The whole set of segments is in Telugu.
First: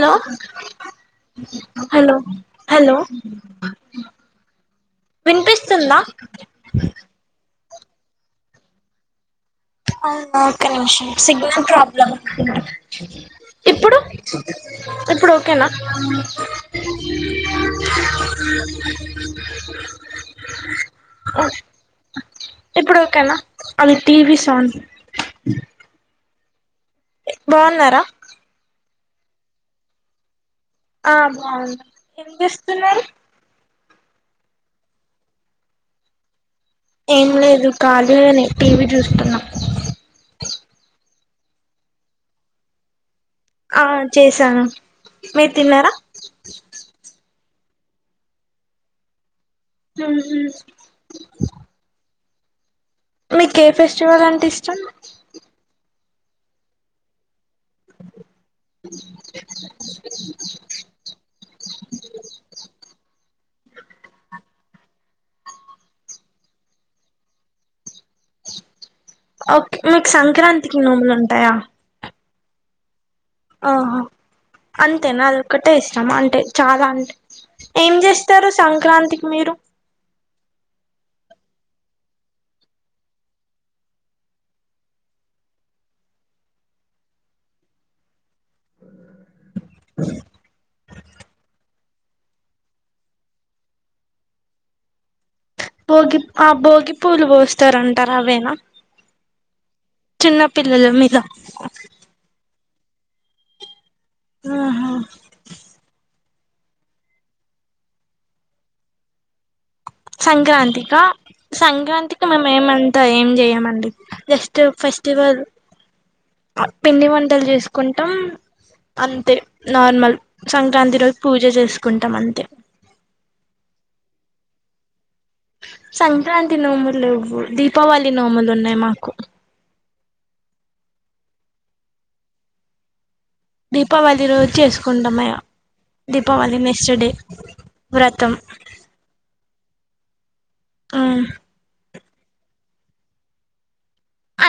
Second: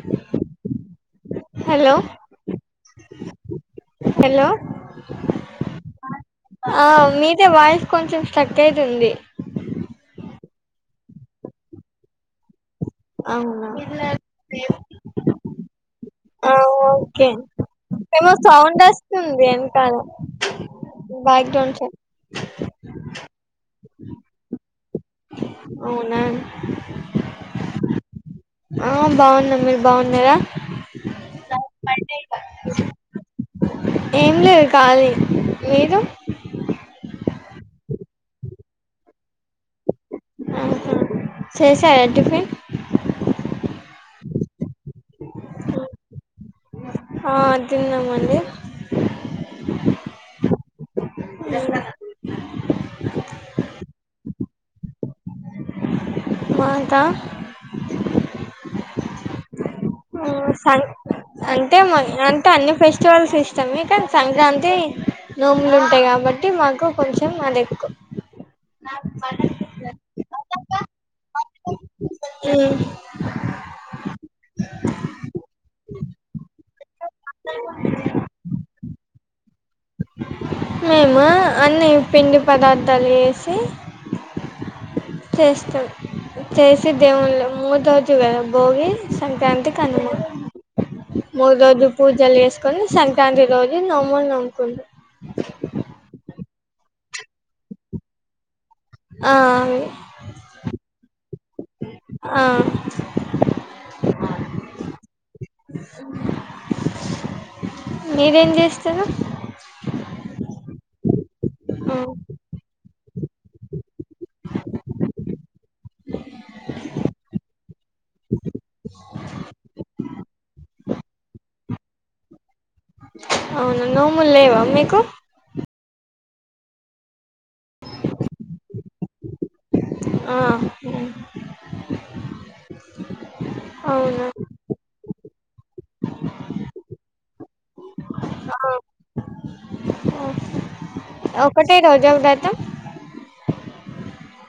హలో హలో హలో హలో వినిపిస్తుందా ఆ మీదే వాయిస్ కొంచెం కట్ అయితుంది అవునా ఒక్క సిగ్నల్ ప్రాబ్లమ్ అవునా ఇప్పుడు ఇప్పుడు ఓకేనా ఆ ఓకే ఏమో సౌండ్ వస్తుంది వెనకాల బ్యాక్గ్రౌండ్ సౌండ్ ఇప్పుడు ఒకకనా అది టీ వి సన్ అవునా బాగున్నారా బాగున్నా మీరు బాగున్నారా ఆ బాగుంది ఏం చేస్తున్నారు ఏం లేదు కా లి మీరు ఏం లేదు కాళీ అని టీవీ చూస్తున్నా ఆహా చేసారా టిఫన్ ఆ చేసాను మీరు తిన్నారా తిన్నమండి హ మీకు ఏ ఫెస్టివల్ అంటే ఇష్టం మా కా సం అంటే మాకు అంటే అన్ని ఫెస్టివల్స్ ఇస్టము కానీ సంక్రాంతి నోములు ఉంటాయి కాబట్టి మాకు కొంచెం అది ఎక్కువ ఓకే మీకు సంక్రాంతికి నూములు ఉంటాయా ఉ ఆహా అంతే నాద ఒకటే ఇష్టం అంటే చాలా అంటే ఏం చేస్తుర్రు సంక్రాంతికి మీరు మేము అన్ని పిండి పదార్థాలు చేసి చేస్తాం చేసి దేవులు మూడు రోజుగా భోగి సంక్రాంతి కనుమా మూడు రోజు పూజలు చేసుకొని సంక్రాంతి రోజు నోములు నొముకుంటాం భోగి ఆ భోగి పూలు పోస్తారంటార అవేనా ఆ, అవి. చిన్నపిల్లలు మీద ఆ, ఆహా మీరేం చేస్తారు సంక్రాంతిక ఆ, సంక్రాంతికి మేమ ఏమ ఏం చేయమండి జస్ట్ ఫెస్టివల్ పిండి వంటలు చేసుకుంటాం అంతే నార్మల్ సంక్రాంతి రోజు పూజ చేసుకుంటాం అంతే అవునా నోములు లేవా మీకు సంక్రాంతి నోములువవు దీపావళి నోములు ఉన్నాయి మాకు ఆ అవును దీపావళి రోజు చేసుకుంటా మే దీపావళి మెస్టర్ డే వ్రతం ఆ, ఆ. ఉమ్ ఒకటే రోజా వ్రతం అ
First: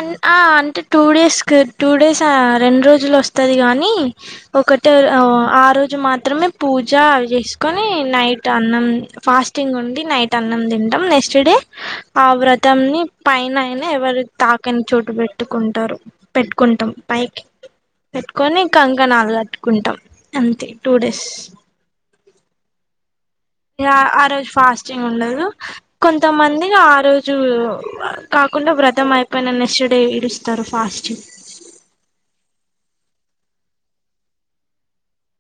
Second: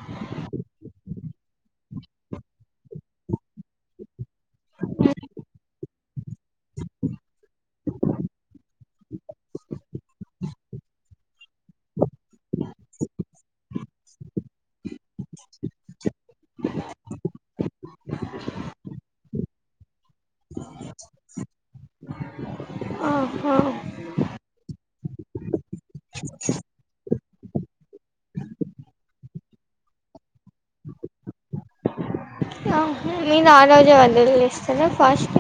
అంటే టూ డేస్ క టూ డేస్ రెండు రోజులు వస్తది గానీ ఒకటే ఆ రోజు మాత్రమే పూజ చేసుకొని నైట్ అన్నం ఫాస్టింగ్ ఉండి నైట్ అన్నం తింటాం నెక్స్ట్ డే ఆ వ్రతాన్ని పైన అయినా ఎవరి పక్కని చోటు పెట్టుకుంటారు పెట్టుకుంటాం పైకి పెట్టుకొని ఇంకా కంకాణలు గట్టు కుంటాం అంతే టూ డేస్ ఆహా. ఆ రోజు ఫాస్టింగ్ ఉండదు కొంతమంది ఆ రోజు కాకుండా వ్రతం అయిపోయిన నెక్స్ట్ డే ఇడుస్తారు ఫాస్ట్ మీరు ఆ రోజే వదిలేస్తారా ఫస్ట్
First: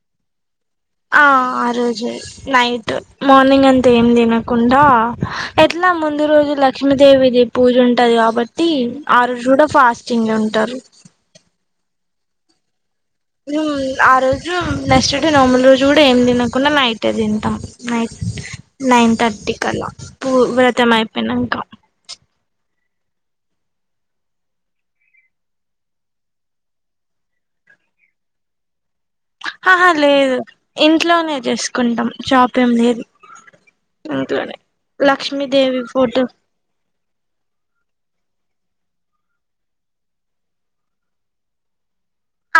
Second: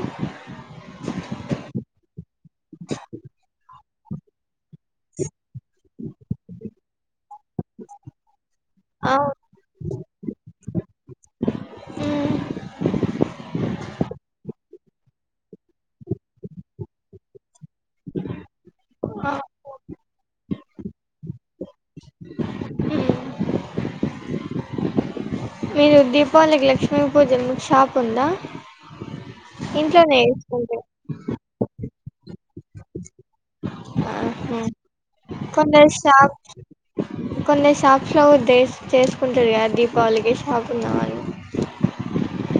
ఆ ఆ రోజు నైట్ మార్నింగ్ అంతా ఏం తినకుండా ఎ ఇలా ముందు రోజు లక్ష్మీదేవిది పూజ ఉంటుది కాబట్టి ఆ రోజు కూడా ఫాస్టింగ్ ఉంటారు ఉ ఆ రోజు నెక్స్ట్ డే నార్మల్ రోజు కూడా ఏం తినకుండా నైటే తింటాం, నైట్ నైన్ ఆ, థర్టీ థర్టీ కల్లా పూ వ్రతమయపోయినంకా మ్మ్. మీరు దీపావళికి లక్ష్మీ పూజన్ షాప్ ఉందా ఆహా ఇంట్లోనే లేదు, చేసుకుంటారు ఇంట్లోనే చేసుకుంటాం షాప్ ఏం లేదు ఇంట్లోనే మ్మ్ లక్ష్మీదేవి కొందరు ఫోటో షాప్, కొందరు షాప్ లో ఉద్దే చేసుకుంటారు ఇగ దీపావళికి షాపున్న వాలు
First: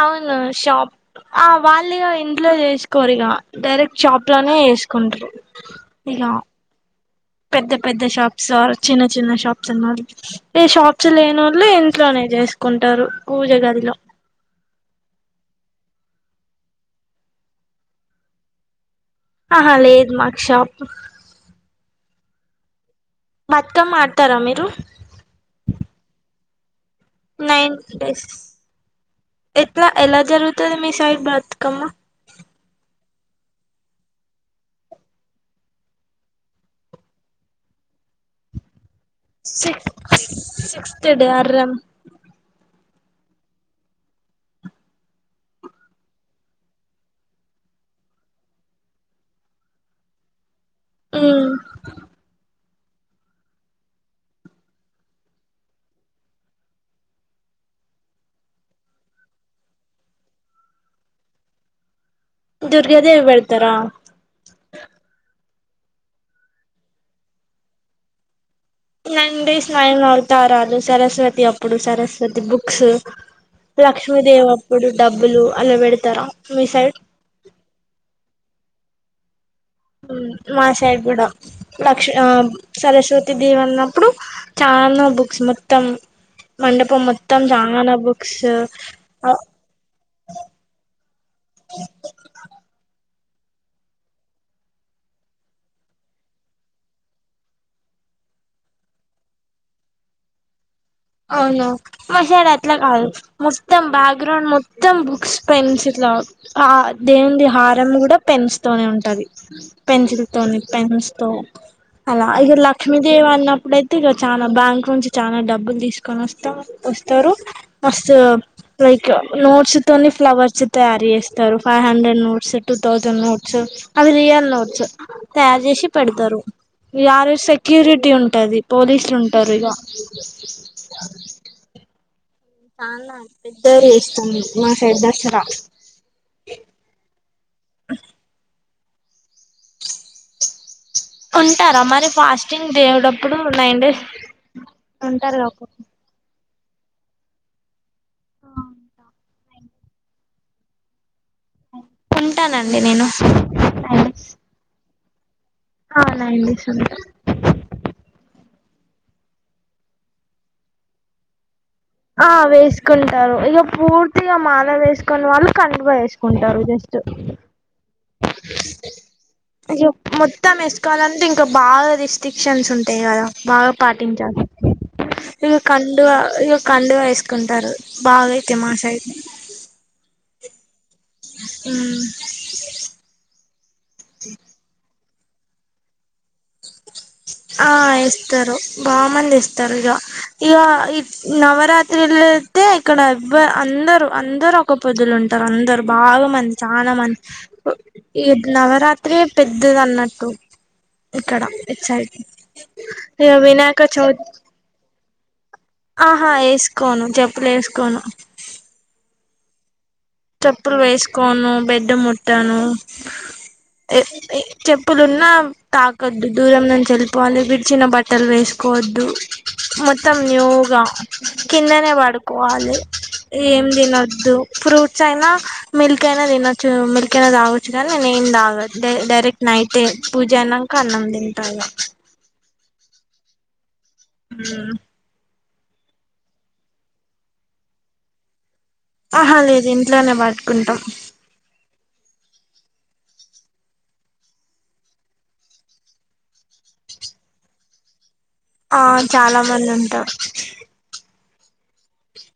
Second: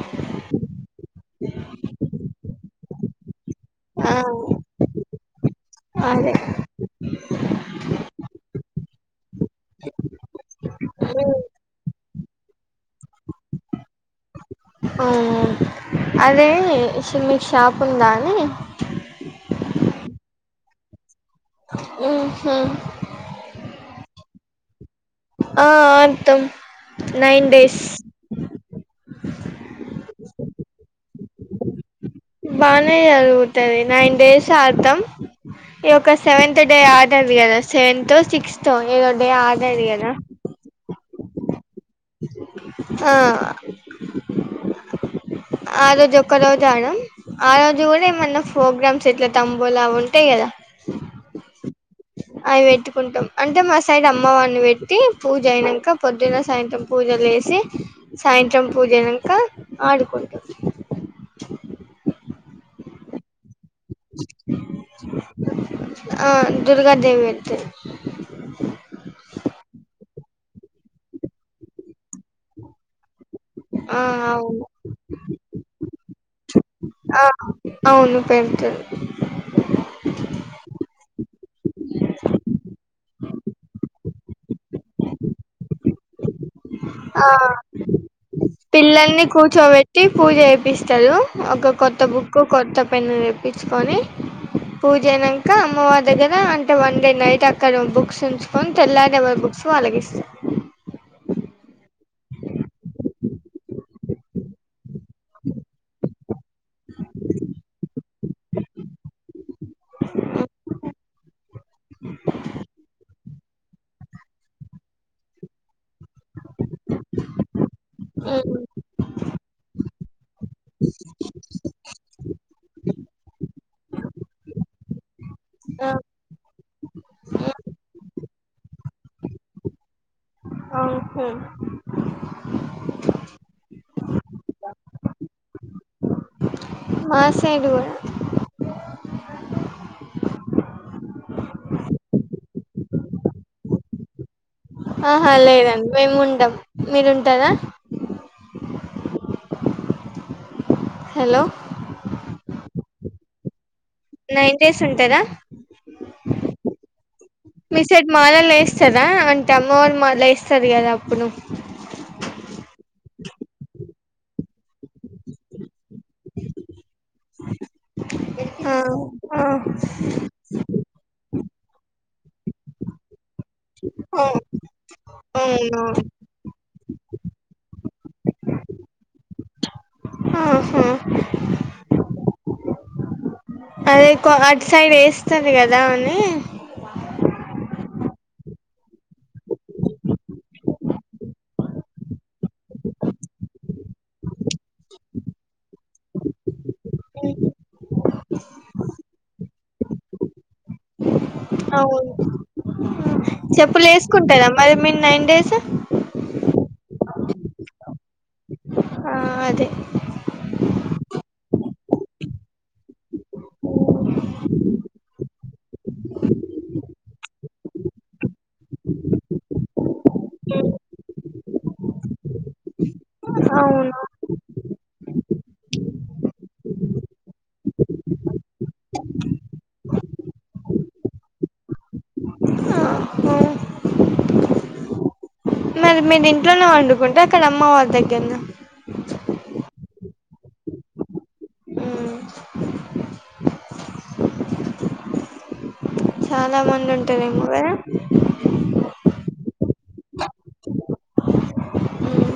అవును షాప్ ఆ వాళ్ళీగా ఇంట్లో చేసుకోరు ఇగ డైరెక్ట్ ఆ షాప్ లోనే చెస్ కుంటరు అదే పెద్ద పెద్ద షాప్స్ ఓర్ చిన్న చిన్న షాప్స్ ఉన్న వాళ్ళు ఏ షాప్స్ లేనోళ్ళు ఇంట్లోనే చేసుకుంటారు పూజ గదిలో ఆ అదే ఇషి మీకు షాప్ ఉందా అని ఆహా లేదు మాక్ షాప్ మ్మ్హ్హ్ త్కమ్ ఆడతారా మీరు ఆ ఆడ్తం, నైన్ డేస్ ఎట్లా ఎలా జరుగుతది మీ సైడ్ బతుకమ్మా బానే జరుగుతది నైన్ డేస్ ఆడ్తం ఈ ఒక సెవెంత్ డే ఆడరీ కదా, సెవెంతో సిక్సతో ఏదో డే ఆగది గదా త్ డే అర్రం ఆ ఆ రోజు ఒక్క రోజు ఆడం, ఆ రోజు కూడా ఏమన్నా ప్రోగ్రామ్స్ ఎట్లా తంబూలా అవి ఉంటాయి కదా మ్మ్ అవి పెట్టుకుంటం, అంటే మా సైడ్ అమ్మవారిని పెట్టి పూజ అయినాక పొద్దున సాయంత్రం పూజలు చేసి ట్టి సాయంత్రం పూజాయినంక ఆడుకుంటం దుర్గ దేవి పెడ్తరా ఆ దుర్గాదేవి పెడ్తరు నైన్ డేస్ నైన్ అవుతారాలు, సరస్వతి అప్పుడు సరస్వతి బుక్స్ ఆ లక్ష్మీదేవి అవును అప్పుడు డబ్బులు అలా పెడతారా మీ సైడ్ ఆ అవును పెడ్తరు మ్మ్ మా సైడ్ కూడా లక్ష్ ఆ సరస్వతి దేవ్ అన్నప్పుడు చాలా బుక్స్ మొత్తం ఇప్పు ఆ మొత్తం రాంగానే బుక్స్ పిల్లల్ని కూర్చోబెట్టి పూజ జేపిస్తరు, ఒక కొత్త బుక్ కొత్త పెన్ను తే పిచ్చుకొని పూజాయినంక అమ్మవారి దగ్గర అంటే వన్ డే నైట్ అక్కడ బుక్స్ ఉంచుకొని తెల్లడేవరు బుక్ వాళ్లకిస్తరు అవునా మసైడ్ అట్ల కాదు మొత్తం బ్యాక్గ్రౌండ్ మొత్తం బుక్స్ పెన్సిల్ దౌ కాద్ దేవుంది హారం కూడా పెన్స్ తోనే ఉంటది పెన్సిల్ తోని పెన్స్ తో అలా ఇగ లక్ష్మీదేవి అన్నప్పుడు అయితే ఇగ చానా బ్యాంక్ నుంచి చానా డబ్బులు తీసు [unintelligible] వస్తరు మస్త్ లైక్ నోట్స్ తోని ఫ్లవర్స్ తయారు చేస్తారు five hundred notes two thousand notes అవి రియల్ నోట్స్ తయారు చేసి పెడతారు, ఇగ ఆ రోజు సెక్యూరిటీ ఉం టది పోలీసులు ఉంటరు ఇగ [unintelligible] చాలా పెద్దగా చేస్తాం మా సైడ్ దసరా ఇట్ సైడ్ కూడా ఉంటారా మరి ఫాస్టింగ్ దేవుడప్పుడు నైన్ డేస్ ఆహా ఉంటారు లోపు లేదండి మేము ఉండం మీరుంటారా హలో ఉంటానండి నేను నైన్ డేస్ ఉంటరా అ నైన్ డేస్ ఉంటా ఎస్తారా అంటే అమ్మవారి మాల ఏస్తారు కదా అప్పుడు ఆ వేసుకుంటారు ఇగ పూర్తి పూర్తిగా మాల వేసుకొని వాళ్ళు కండువా ఏసుకుంటరు జస్ట్ ఆ ఆ ఇగ మొత్తం ఏసుకాలంటే ఇంకా బాగా రిస్ట్రిక్క్షన్స్ ఉంటయి కదా బాగా పాటించాలి ఇగ అవును కండువ ఇగ కండువ ఏసు కుంటారు బాగైతే మా సైడు హు ఉమ్ ఉమ్ అదే ఎక్కువ అటు సైడ్ ఏస్తది కదా అని ఆ ఎస్తారు బామంది ఎస్తారు ఇగ ఇగా ఈ నవరాత్రుల్లో అయితే ఇక్కడ బ అందరు అందరు ఒక పొద్దులు ఉంటారు అందరు బాగా మంది చానా మంది ఈ నవరాత్రే పెద్దది అన్నట్టు ఇక్కడ ఇట్ సైడు అవును చెప్పులు చవితి ఏసుకుంటారా మరి మీరు నైన్ డేస్ ఆహా ఏసుకోను చెప్పులు ఏసుకోను ఆ అదే కోను బెడ్డు ముట్టను ఎ ఎ చెప్పులున్నా తాకద్దు దూరం నుంచి వెళ్ళిపోవాలి విడిచిన బట్టలు వేసు కొవద్దు మొత్తం న్యూగా కిందనే పడుకోవాలి ఏం అవును తినొద్దు ఫ్రూట్ ఫ్రూట్సైనా మిల్క్ అయినా తినొచ్చు మిల్క్ అయినా తాగవచ్చు కానీ నేను ఏం తాగ డైరెక్ట్ నైటే పూజ అయినంక అన్నం తింటా ఇగ ఆహా. ఉమ్ మరి మీరు ఇంట్లోనే వండుకుంటరా అక్కడ అమ్మవారి దగ్గరనా ఆహా లేదు ఇంట్లోనే వాటుకుంటా మ్మ్. చాలా మంది ఉంటారేమో కదా ఆ చాలా మంది ఉంటారు మ్మ్.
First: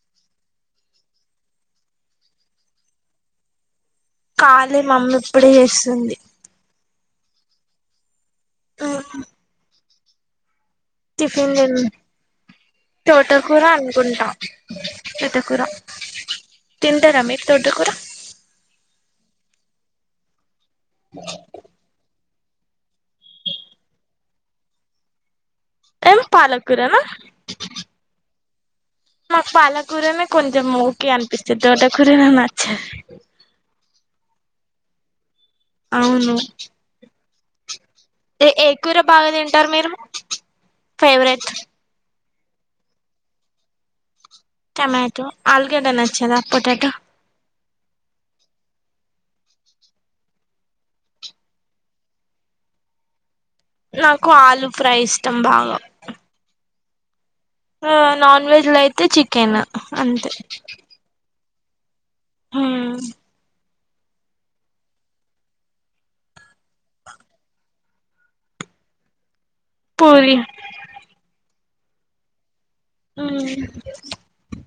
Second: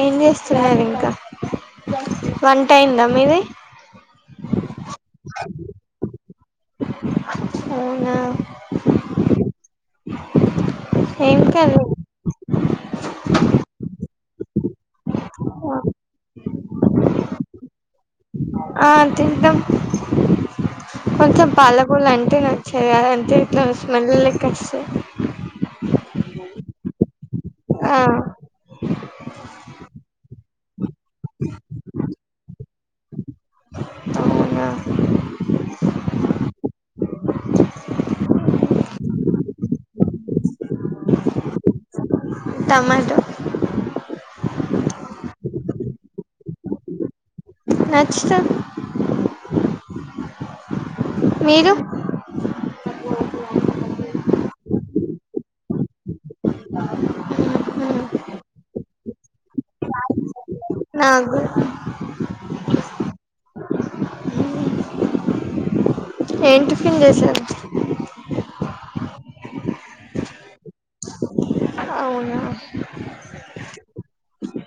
ఏం చేస్తున్నారు ఇంకా వంట అయిందా మీది కాలే మమ్మీ ఇప్పుడే చేస్తుంది అవునా ఉమ్ ఏం టిఫిన్ తిన్ కర్రీ తోటకూర అనుకుంటా తింటార మీరు తోటకూర ఆ తింటం కొంచెం పాలకూర అం టే నచ్చదు అదంత ఎట్లానో స్మెల్ లెక్క వస్తది ఏం పాలకూరనా ఆ మాకు పాలకూరనే కొంచెం ఓకే అనిపిస్తది తోటకూరనే నచ్చది. అవునా అవును ఏ ఏ కూర బాగా తింటారు మీరు ఫేవరెట్ టమాటో ఆలుగడ్డ నచ్చదా పొటాటో నచ్చు తది మీరు నాకు ఆలు ఫ్రై ఇష్టం బాగా ఆమ్ నాన్ వెజ్ లో అయితే చికెన్ అంతే నాకు కూడా. హమ్ ఏం టిఫిన్ చేశారు పూరి అవునా ఆమ్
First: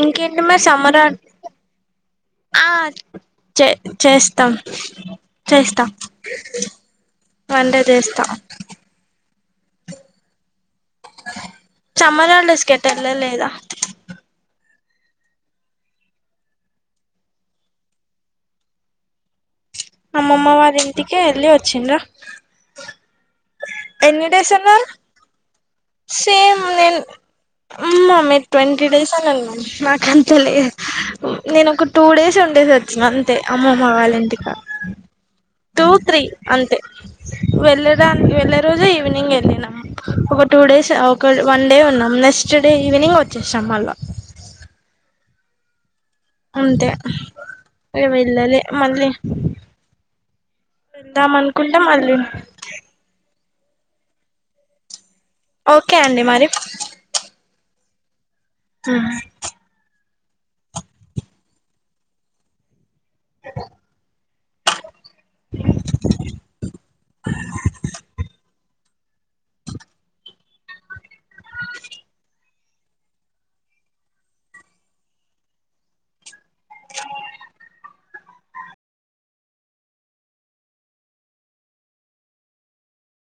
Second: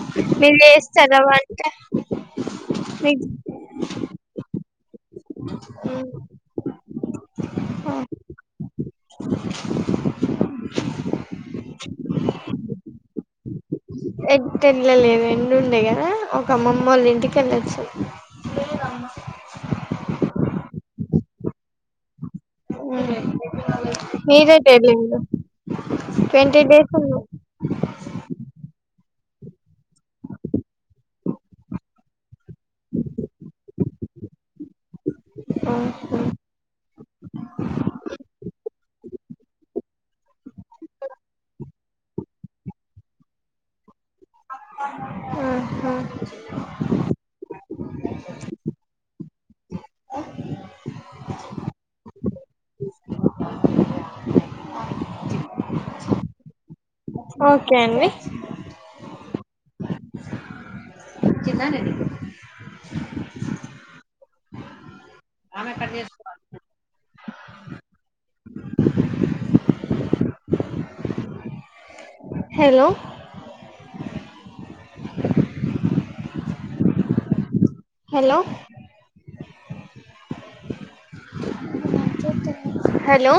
ఇంకేంటి మీరు మరి సమ్మర్ చేస్తారా వంట ఆ మీకు చేస్తాం వంట చేస్తా సమ్మర్ హాలిడేస్ కి ఏటు వెళ్ళలేదా ఎట్టు వేళ్ళ లేదు ఎండ ఉండే కదా ఒక అమ్మమ్మ వాళ్ళ ఇంటిక వెళ్ళొచా అమ్మమ్మ వాళ్ళ ఇంటికి వెళ్ళి వచ్చిండార ఎన్ని డేస్ మీరేటు ఉన్నారు వెళ్ళిండ్రు ట్వంటీ సేమ్ డేస్ నేను ఉన్నా ఉమ్ మమ్మి ట్వ తీ డేస్ అన్నాను మ్యాక్ నాకు అంతలే నేను ఒక టూ డేస్ ఉండే సి వచ్చినా అంతే అమ్మ మా వాళ్ళ ఇంటికా టూ త్రీ అంతే వెళ్ళేదాని వెళ్ళే రోజే ఈవినింగ్ వెళ్ళిన వ టూ డేస్ ఒక వన్ డే ఉన్నాం నెక్స్ట్ డే ఈవినింగ్ వచ్చేసాం మళ్ళా ఆహా అంతే ఇక వెళ్ళలే మళ్ళీ వెళ్దాం అనుకుంటే మళ్ళీ ఓకే అండి మరి ఓకే అండి ఆహా ఇచ్చిన్న నేను నీకు అ [inaudible] హెలో హలో హలో